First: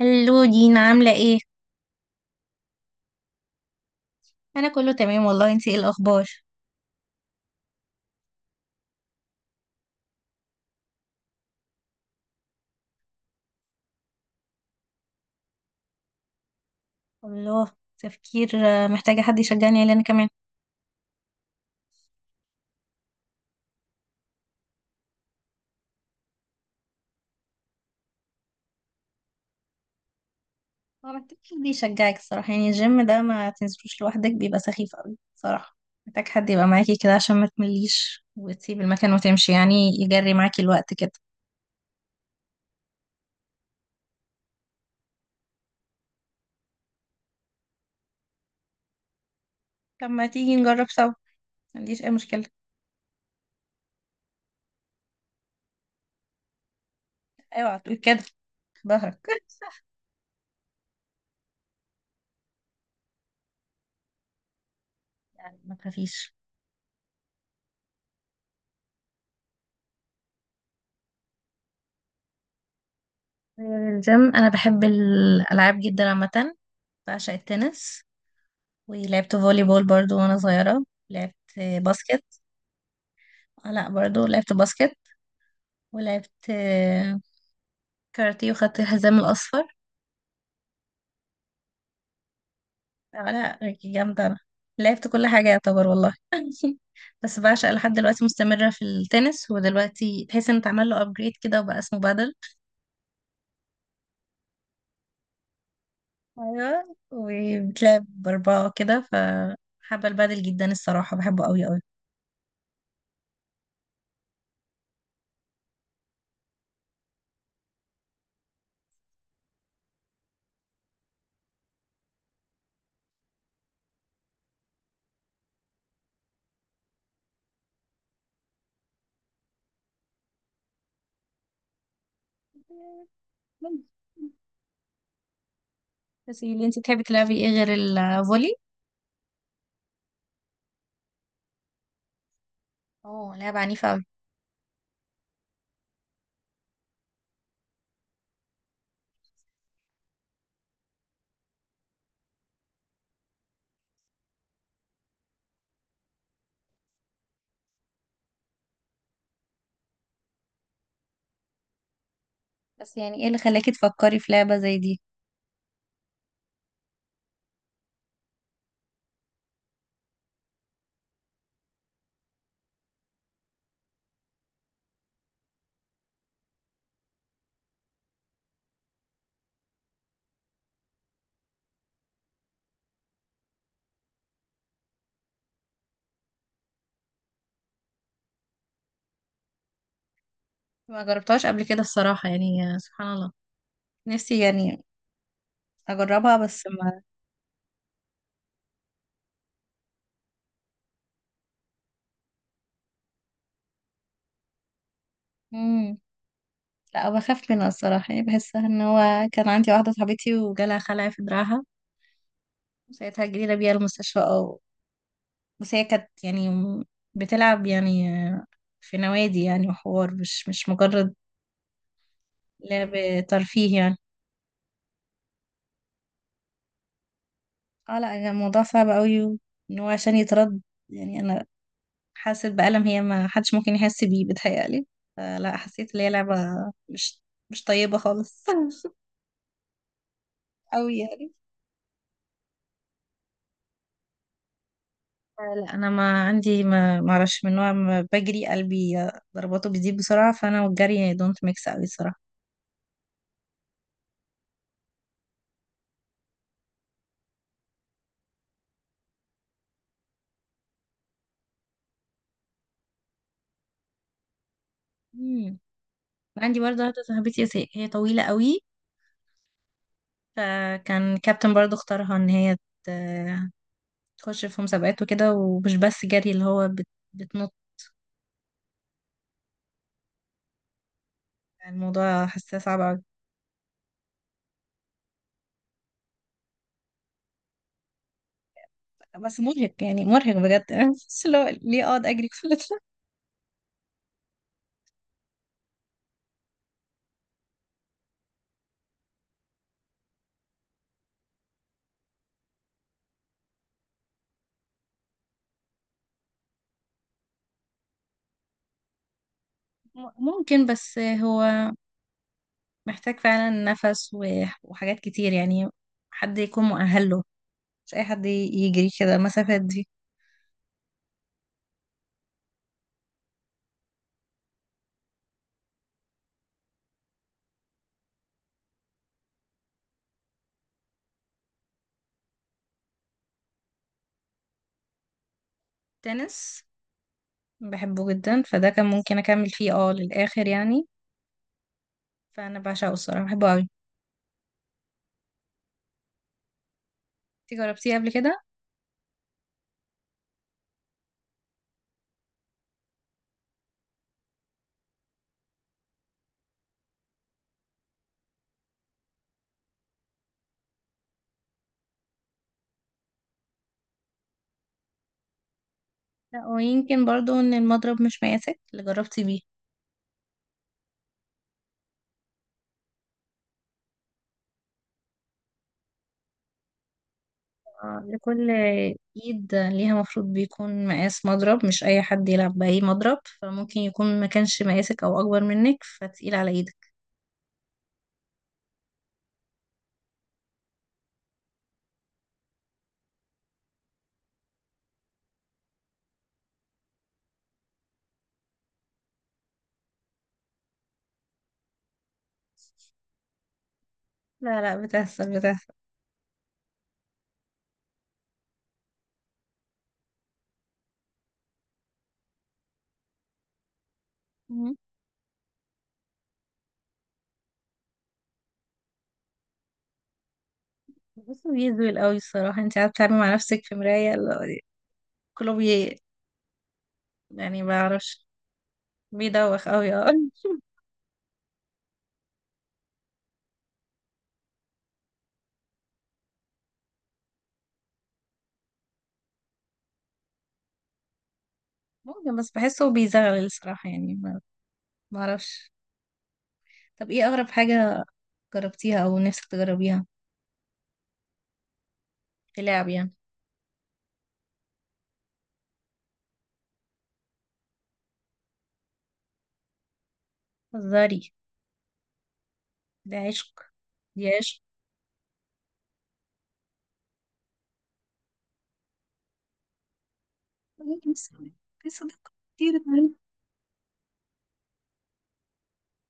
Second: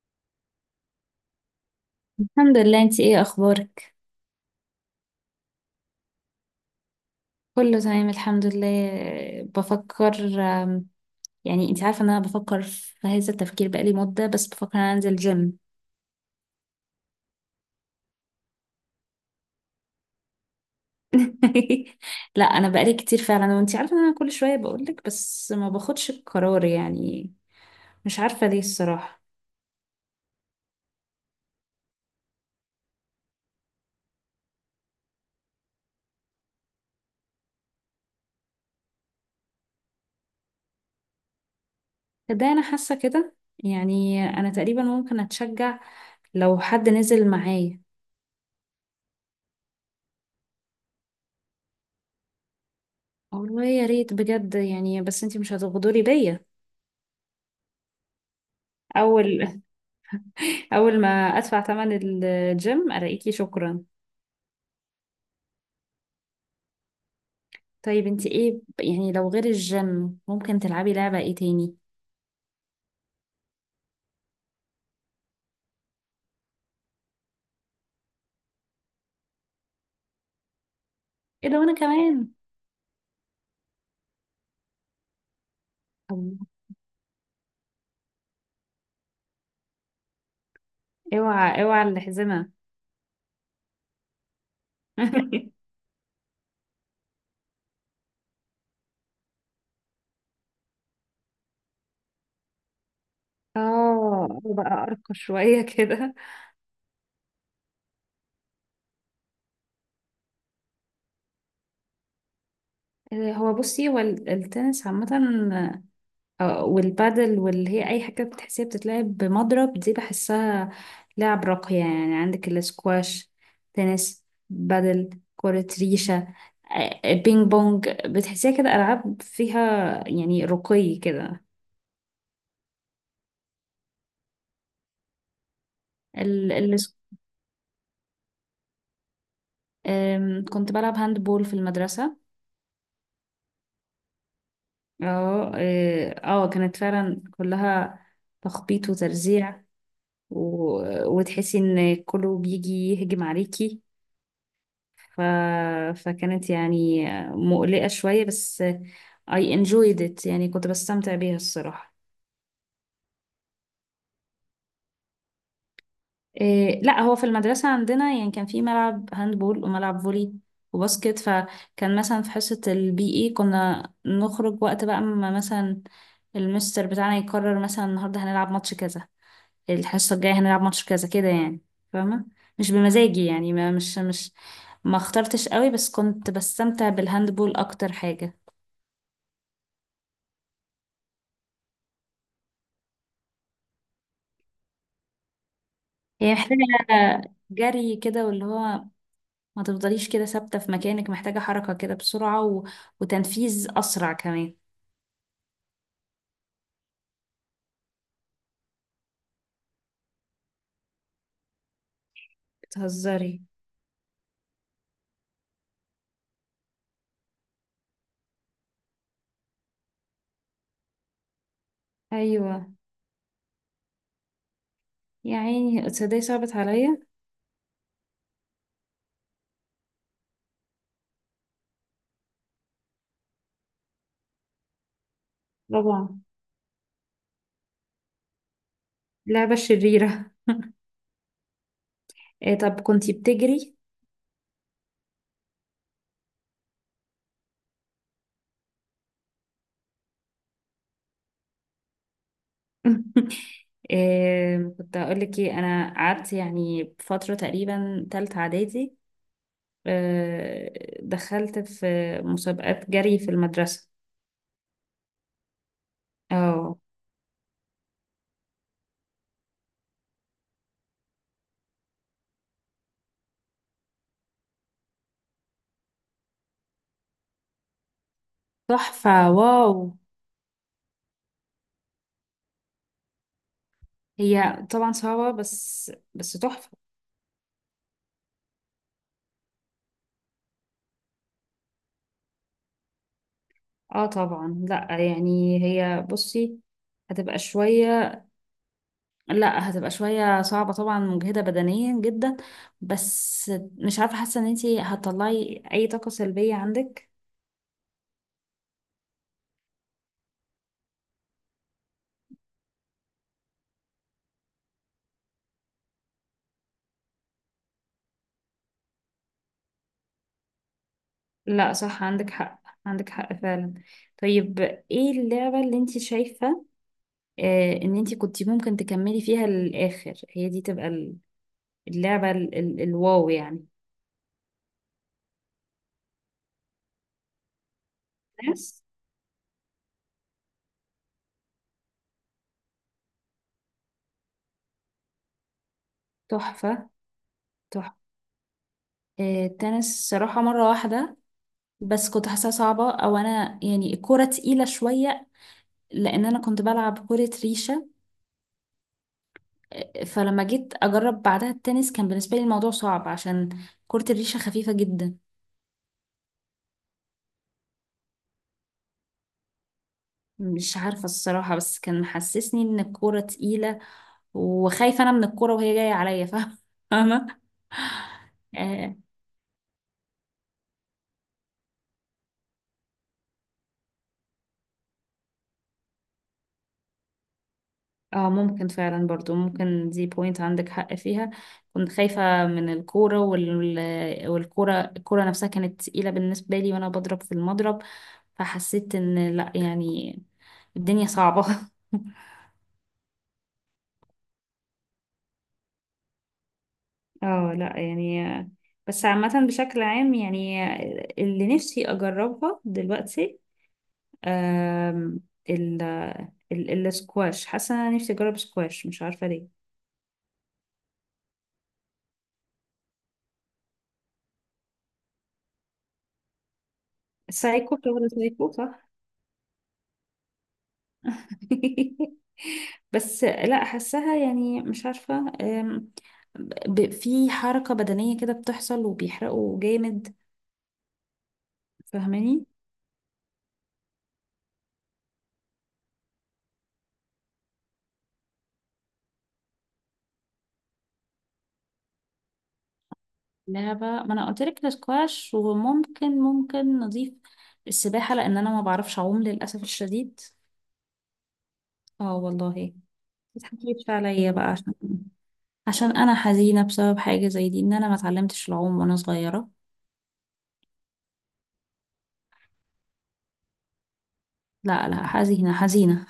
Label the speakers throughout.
Speaker 1: هلو دينا، عاملة ايه؟
Speaker 2: الحمد لله، انت ايه اخبارك؟
Speaker 1: أنا كله تمام والله. انتي ايه الأخبار؟
Speaker 2: كله تمام الحمد لله. بفكر، يعني انت عارفه ان انا بفكر في هذا التفكير بقالي مده، بس بفكر ان انا انزل جيم.
Speaker 1: الله. تفكير، محتاجة حد يشجعني عليه أنا كمان.
Speaker 2: لا انا بقالي كتير فعلا، وانت عارفه ان انا كل شويه بقولك، بس ما باخدش القرار يعني. مش عارفه ليه الصراحه.
Speaker 1: هو محتاج حد يشجعك الصراحة، يعني الجيم ده ما تنزلوش لوحدك، بيبقى سخيف أوي صراحة. محتاج حد يبقى معاكي كده عشان ما تمليش وتسيب المكان وتمشي يعني، يجري معاكي الوقت كده.
Speaker 2: ده انا حاسه كده، يعني انا تقريبا ممكن اتشجع لو حد نزل معايا.
Speaker 1: طب ما تيجي نجرب سوا، ما عنديش أي مشكلة.
Speaker 2: والله يا ريت بجد يعني، بس انت مش هتغدري بيا.
Speaker 1: اوعى تقول كده، ظهرك
Speaker 2: اول، اول ما ادفع ثمن الجيم الاقيكي شكرا.
Speaker 1: يعني ما تخافيش.
Speaker 2: طيب انت ايه يعني لو غير الجيم ممكن تلعبي لعبة ايه تاني؟
Speaker 1: آه، الجيم، أنا بحب الألعاب جدا عامة. بعشق التنس، ولعبت فولي بول برضو وانا صغيرة. لعبت
Speaker 2: ايه ده، وانا
Speaker 1: باسكت.
Speaker 2: كمان.
Speaker 1: لا برضو لعبت باسكت. ولعبت
Speaker 2: الله.
Speaker 1: كاراتيه وخدت الحزام الأصفر.
Speaker 2: اوعى اوعى الحزمة.
Speaker 1: لا، جامدة أنا. لعبت كل حاجة يعتبر والله بس بعشق لحد دلوقتي، مستمرة في التنس، ودلوقتي تحس ان اتعمل له ابجريد كده وبقى اسمه بادل.
Speaker 2: اه بقى ارقى شوية كده.
Speaker 1: ايوه، وبتلعب بأربعة كده، فحابة البادل جدا الصراحة، بحبه قوي قوي.
Speaker 2: هو بصي هو التنس عامة، والبادل واللي هي اي حاجه بتحسيها بتتلعب بمضرب دي، بحسها لعب راقيه، يعني عندك الاسكواش، تنس، بادل، كرة ريشة، بينج بونج. بتحسيها كده ألعاب فيها يعني رقي كده.
Speaker 1: بس
Speaker 2: ال...
Speaker 1: اللي
Speaker 2: ال...
Speaker 1: انت بتحبي تلعبي ايه غير الفولي؟
Speaker 2: كنت بلعب هاند بول في المدرسة.
Speaker 1: اه، لعبة عنيفة أوي.
Speaker 2: اه اه، كانت فعلا كلها تخبيط وترزيع، و... وتحسي ان كله بيجي يهجم عليكي، ف... فكانت يعني مقلقة شوية، بس I enjoyed it، يعني كنت بستمتع بيها الصراحة.
Speaker 1: بس يعني ايه اللي خلاكي تفكري في لعبة زي دي؟
Speaker 2: إيه لا، هو في المدرسة عندنا يعني كان في ملعب هاندبول وملعب فولي وباسكت، فكان مثلا في حصة البي اي كنا نخرج وقت بقى، ما مثلا المستر بتاعنا يقرر مثلا النهاردة هنلعب ماتش كذا، الحصة الجاية هنلعب ماتش كذا كده يعني، فاهمة؟ مش بمزاجي يعني، ما مش ما اخترتش قوي، بس كنت بستمتع بالهاندبول اكتر حاجة.
Speaker 1: ما جربتهاش قبل كده الصراحة، يعني سبحان الله، نفسي يعني
Speaker 2: هي
Speaker 1: اجربها
Speaker 2: محتاجة
Speaker 1: بس ما.
Speaker 2: جري كده واللي هو ما تفضليش كده ثابتة في مكانك، محتاجة حركة كده بسرعة وتنفيذ أسرع كمان.
Speaker 1: مم. لا، بخاف منها الصراحة، يعني بحسها ان هو كان عندي واحدة صاحبتي وجالها خلع في دراعها. ساعتها
Speaker 2: بتهزري؟
Speaker 1: جرينا بيها المستشفى، او بس هي كانت يعني. بتلعب يعني في نوادي يعني وحوار، مش مجرد
Speaker 2: أيوة.
Speaker 1: لعب، ترفيه يعني.
Speaker 2: يا عيني تصدقي صعبت عليا.
Speaker 1: اه لا، يعني الموضوع صعب قوي، ان هو عشان يترد. يعني انا حاسة بألم هي ما حدش ممكن يحس بيه بتهيألي. لا، حسيت ان هي
Speaker 2: طبعا.
Speaker 1: لعبة مش مش طيبة خالص
Speaker 2: لعبة شريرة.
Speaker 1: أوي يعني.
Speaker 2: إيه طب كنتي بتجري؟
Speaker 1: لا، انا ما اعرفش من نوع، ما بجري قلبي ضرباته بتزيد بسرعه، فانا والجري دونت ميكس قوي الصراحه.
Speaker 2: إيه كنت هقولك ايه، أنا قعدت يعني فترة تقريبا تالتة إعدادي، إيه دخلت في مسابقات جري في المدرسة.
Speaker 1: مم. عندي
Speaker 2: اه،
Speaker 1: برضه واحده صاحبتي، هي طويله قوي. فكان كابتن برضه اختارها ان هي ت- تخش في مسابقات وكده، ومش بس جري اللي هو بتنط.
Speaker 2: تحفة، واو.
Speaker 1: الموضوع حاساه صعب.
Speaker 2: هي طبعا صعبة، بس بس تحفة.
Speaker 1: بس مرهق يعني، مرهق بجد بس لو ليه اقعد اجري كل ده.
Speaker 2: اه طبعا، لا يعني هي بصي هتبقى شوية، لا هتبقى شوية صعبة طبعا، مجهدة بدنيا جدا، بس مش عارفة، حاسة ان انتي هتطلعي اي طاقة سلبية عندك.
Speaker 1: ممكن، بس هو محتاج فعلا نفس وحاجات كتير يعني، حد يكون مؤهل له. مش اي حد يجري كده المسافات دي.
Speaker 2: لا صح، عندك حق، عندك حق فعلا. طيب ايه اللعبة اللي انتي شايفة آه ان انتي كنتي ممكن تكملي فيها للآخر؟ هي دي تبقى اللعبة ال الواو يعني.
Speaker 1: تنس، بحبه جدا،
Speaker 2: ناس.
Speaker 1: فده كان ممكن اكمل فيه للاخر يعني. فانا بعشقه الصراحه، بحبه قوي.
Speaker 2: تحفة،
Speaker 1: انتي جربتيه
Speaker 2: تحفة.
Speaker 1: قبل كده؟
Speaker 2: التنس صراحة مرة واحدة، بس كنت حاساها صعبة، او انا يعني الكورة تقيلة شوية، لان انا كنت بلعب كرة ريشة، فلما جيت اجرب بعدها التنس كان بالنسبة لي الموضوع صعب، عشان كرة الريشة خفيفة جدا.
Speaker 1: لا، ويمكن برضو ان المضرب مش مقاسك اللي جربتي بيه.
Speaker 2: مش عارفة الصراحة، بس كان محسسني ان الكورة تقيلة وخايفة انا من الكورة وهي جاية عليا. فاهمة؟
Speaker 1: لكل
Speaker 2: آه،
Speaker 1: ايد ليها مفروض بيكون مقاس مضرب، مش اي حد يلعب باي مضرب. فممكن يكون ما كانش مقاسك او اكبر منك فتقيل على ايدك.
Speaker 2: اه ممكن فعلا، برضو ممكن دي بوينت عندك حق فيها. كنت خايفة من الكورة والكورة نفسها كانت تقيلة بالنسبة لي وانا بضرب في المضرب، فحسيت ان لا يعني الدنيا صعبة.
Speaker 1: لا لا، بتحصل بتحصل.
Speaker 2: اه لا يعني، بس عامة بشكل عام يعني، اللي نفسي اجربها دلوقتي،
Speaker 1: مم.
Speaker 2: آم، ال السكواش، حاسة انا نفسي اجرب سكواش، مش عارفة ليه.
Speaker 1: بس بيزول قوي الصراحة، انت قاعدة بتتعاملي مع نفسك في مراية لا، كله بي. يعني ما
Speaker 2: سايكو، بتقول
Speaker 1: بعرفش،
Speaker 2: سايكو، صح؟
Speaker 1: بيدوخ قوي اه
Speaker 2: بس لا، حاساها يعني مش عارفة، أم، في حركة بدنية كده بتحصل وبيحرقوا جامد،
Speaker 1: ممكن،
Speaker 2: فاهماني؟
Speaker 1: بس بحسه بيزغل الصراحة، يعني ما اعرفش. طب ايه اغرب حاجة جربتيها او نفسك تجربيها في لعب يعني؟
Speaker 2: لعبة، ما انا قلت لك الاسكواش، وممكن ممكن نضيف السباحة، لان انا ما بعرفش اعوم للاسف الشديد.
Speaker 1: هزاري.
Speaker 2: اه والله.
Speaker 1: ده
Speaker 2: ما
Speaker 1: عشق.
Speaker 2: تحكيش
Speaker 1: دي
Speaker 2: عليا بقى،
Speaker 1: عشق.
Speaker 2: عشان انا حزينة بسبب حاجة زي دي، ان انا ما اتعلمتش العوم وانا صغيرة.
Speaker 1: ممكن صديق- في صداقة كتير اتعملت.
Speaker 2: لا لا، حزينة حزينة.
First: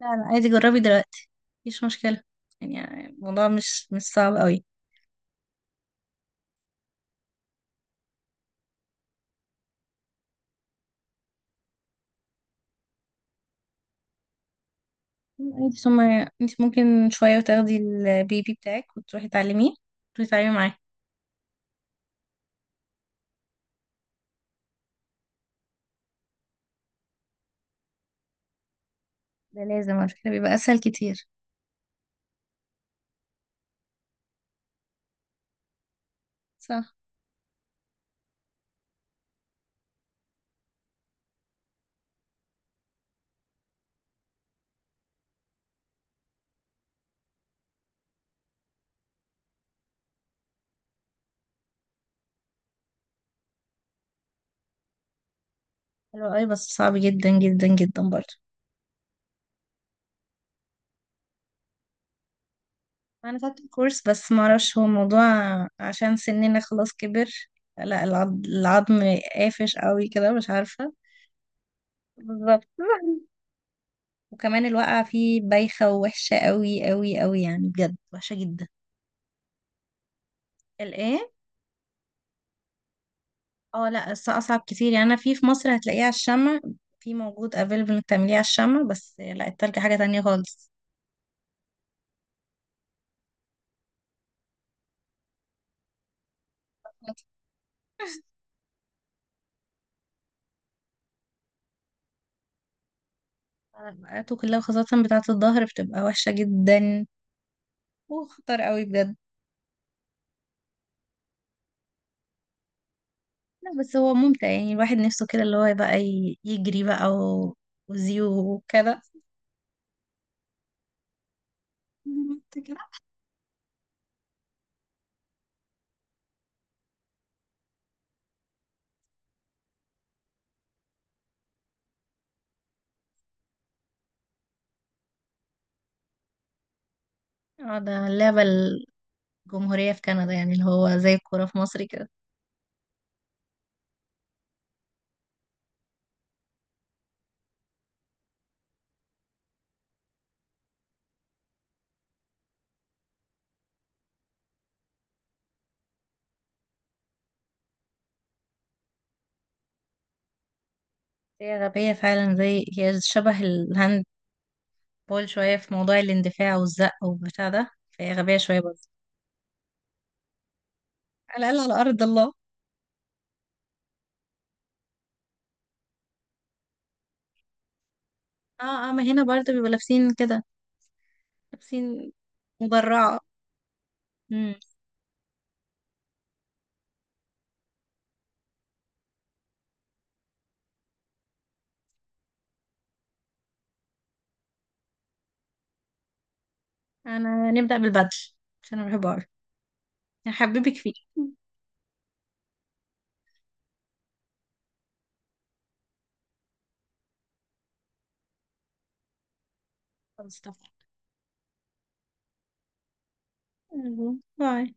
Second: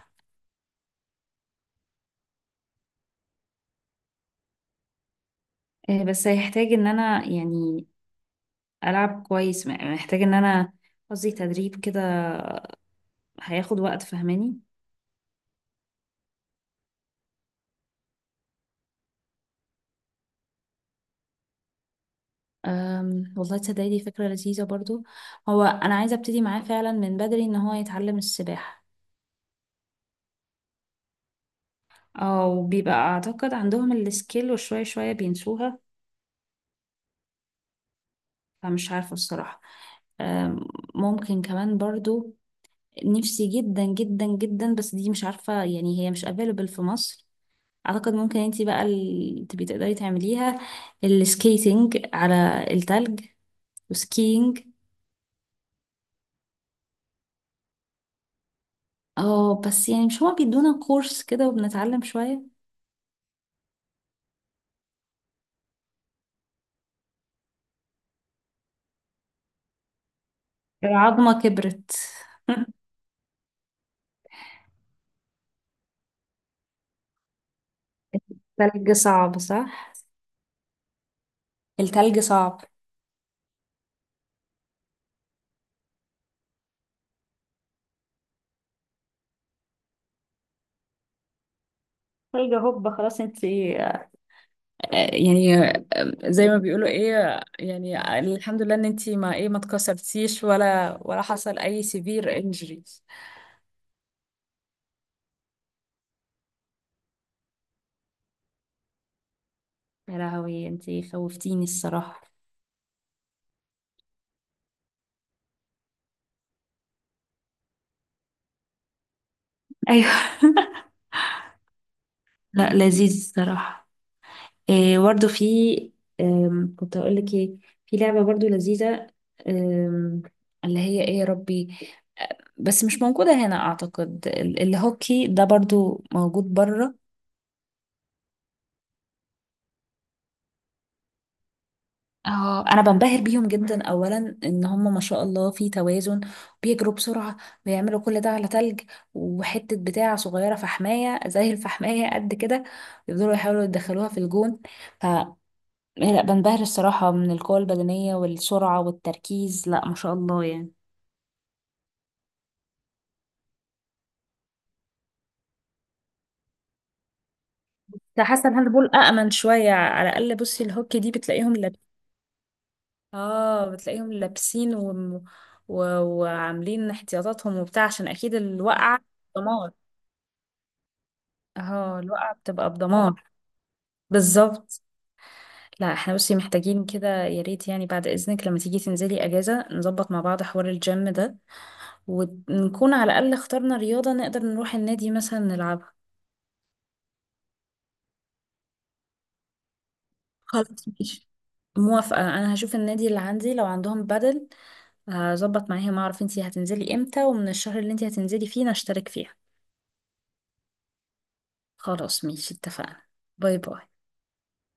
Speaker 1: لا لا، عادي جربي دلوقتي، مفيش مشكلة. يعني الموضوع مش صعب قوي.
Speaker 2: بس هيحتاج ان انا يعني ألعب كويس، محتاج إن أنا، قصدي تدريب كده، هياخد وقت، فاهماني؟
Speaker 1: عادي، ثم انت ممكن شوية وتاخدي البيبي بتاعك وتروحي تعلميه، تروحي تتعلمي معاه.
Speaker 2: والله تصدقي دي فكرة لذيذة برضو، هو أنا عايزة أبتدي معاه فعلا من بدري إن هو يتعلم السباحة.
Speaker 1: ده لازم على فكرة، بيبقى أسهل كتير.
Speaker 2: أو بيبقى أعتقد عندهم السكيل وشوية شوية بينسوها،
Speaker 1: صح.
Speaker 2: فمش عارفة الصراحة. أم، ممكن كمان برضو، نفسي جدا جدا جدا، بس دي مش عارفة يعني هي مش available في مصر، أعتقد ممكن انتي بقى تبقي تقدري تعمليها، السكيتنج على التلج، وسكينج.
Speaker 1: حلو قوي، بس صعب جدا جدا جدا برضه.
Speaker 2: اه بس يعني مش هو بيدونا كورس كده وبنتعلم شوية.
Speaker 1: أنا خدت كورس بس معرفش هو الموضوع، عشان سننا خلاص كبر. لا، العظم قافش قوي كده، مش عارفة.
Speaker 2: العظمة كبرت.
Speaker 1: بالظبط وكمان الواقعة فيه بايخة ووحشة قوي قوي قوي، يعني بجد وحشة جدا.
Speaker 2: تلج صعب صح؟
Speaker 1: الايه؟
Speaker 2: التلج صعب.
Speaker 1: اه لا، اصعب كتير. يعني انا في مصر هتلاقيه على الشمع. في موجود افيلبل انك تعمليه على الشمع، بس لا التلج حاجة تانية خالص.
Speaker 2: تلج هوب خلاص انت يعني، زي ما بيقولوا ايه يعني، الحمد لله ان انت ما ايه ما اتكسرتيش ولا حصل اي سيفير انجريز.
Speaker 1: بقاته كلها خاصة بتاعة الظهر، بتبقى وحشة جدا وخطر قوي بجد.
Speaker 2: يا لهوي انت خوفتيني الصراحة.
Speaker 1: لا بس هو ممتع يعني، الواحد نفسه كده اللي هو بقى يجري بقى وزيو وكده.
Speaker 2: ايوه. لا
Speaker 1: كده.
Speaker 2: لذيذ الصراحة. إيه برضه في، كنت اقول لك ايه، في لعبة برضه لذيذة، آم، اللي هي ايه يا ربي، بس مش موجودة هنا اعتقد، الهوكي ده برضه موجود بره.
Speaker 1: اه ده اللعبة الجمهورية في كندا، يعني اللي هو زي الكورة في مصر كده.
Speaker 2: اه انا بنبهر بيهم جدا، اولا ان هم ما شاء الله في توازن، بيجروا بسرعة، بيعملوا كل ده على تلج، وحتة بتاع صغيرة فحماية زي الفحماية قد كده يفضلوا يحاولوا يدخلوها في الجون. لا بنبهر الصراحة من القوة البدنية والسرعة والتركيز، لا ما شاء الله يعني.
Speaker 1: هي غبية فعلا، زي هي شبه الهاند بول شوية في موضوع الاندفاع والزق والبتاع ده، فهي
Speaker 2: ده
Speaker 1: غبية
Speaker 2: حاسة
Speaker 1: شوية
Speaker 2: الهاند
Speaker 1: برضه.
Speaker 2: بول أأمن شوية على الأقل، بصي الهوكي دي
Speaker 1: على
Speaker 2: بتلاقيهم
Speaker 1: الأقل على أرض الله.
Speaker 2: اه بتلاقيهم لابسين و... وعاملين احتياطاتهم وبتاع، عشان أكيد
Speaker 1: اه اه،
Speaker 2: الوقعة
Speaker 1: ما هنا برضه بيبقوا
Speaker 2: دمار.
Speaker 1: لابسين كده.
Speaker 2: اه
Speaker 1: لابسين
Speaker 2: الوقعة بتبقى
Speaker 1: مدرعة.
Speaker 2: بدمار.
Speaker 1: امم.
Speaker 2: بالظبط. لا احنا بصي محتاجين كده، يا ريت يعني بعد إذنك لما تيجي تنزلي أجازة نظبط مع بعض حوار الجيم ده، ونكون على الأقل اخترنا رياضة نقدر نروح النادي مثلا نلعبها.
Speaker 1: أنا نبدأ بالبدل عشان أنا بحبه أوي،
Speaker 2: خلاص
Speaker 1: هحببك فيه.
Speaker 2: ماشي، موافقة، أنا هشوف النادي اللي عندي لو عندهم بدل، هظبط معاهم أعرف انتي هتنزلي امتى ومن الشهر اللي انتي هتنزلي فيه نشترك فيها.
Speaker 1: خلاص طبعا.
Speaker 2: خلاص ماشي، اتفقنا. باي باي.
Speaker 1: باي.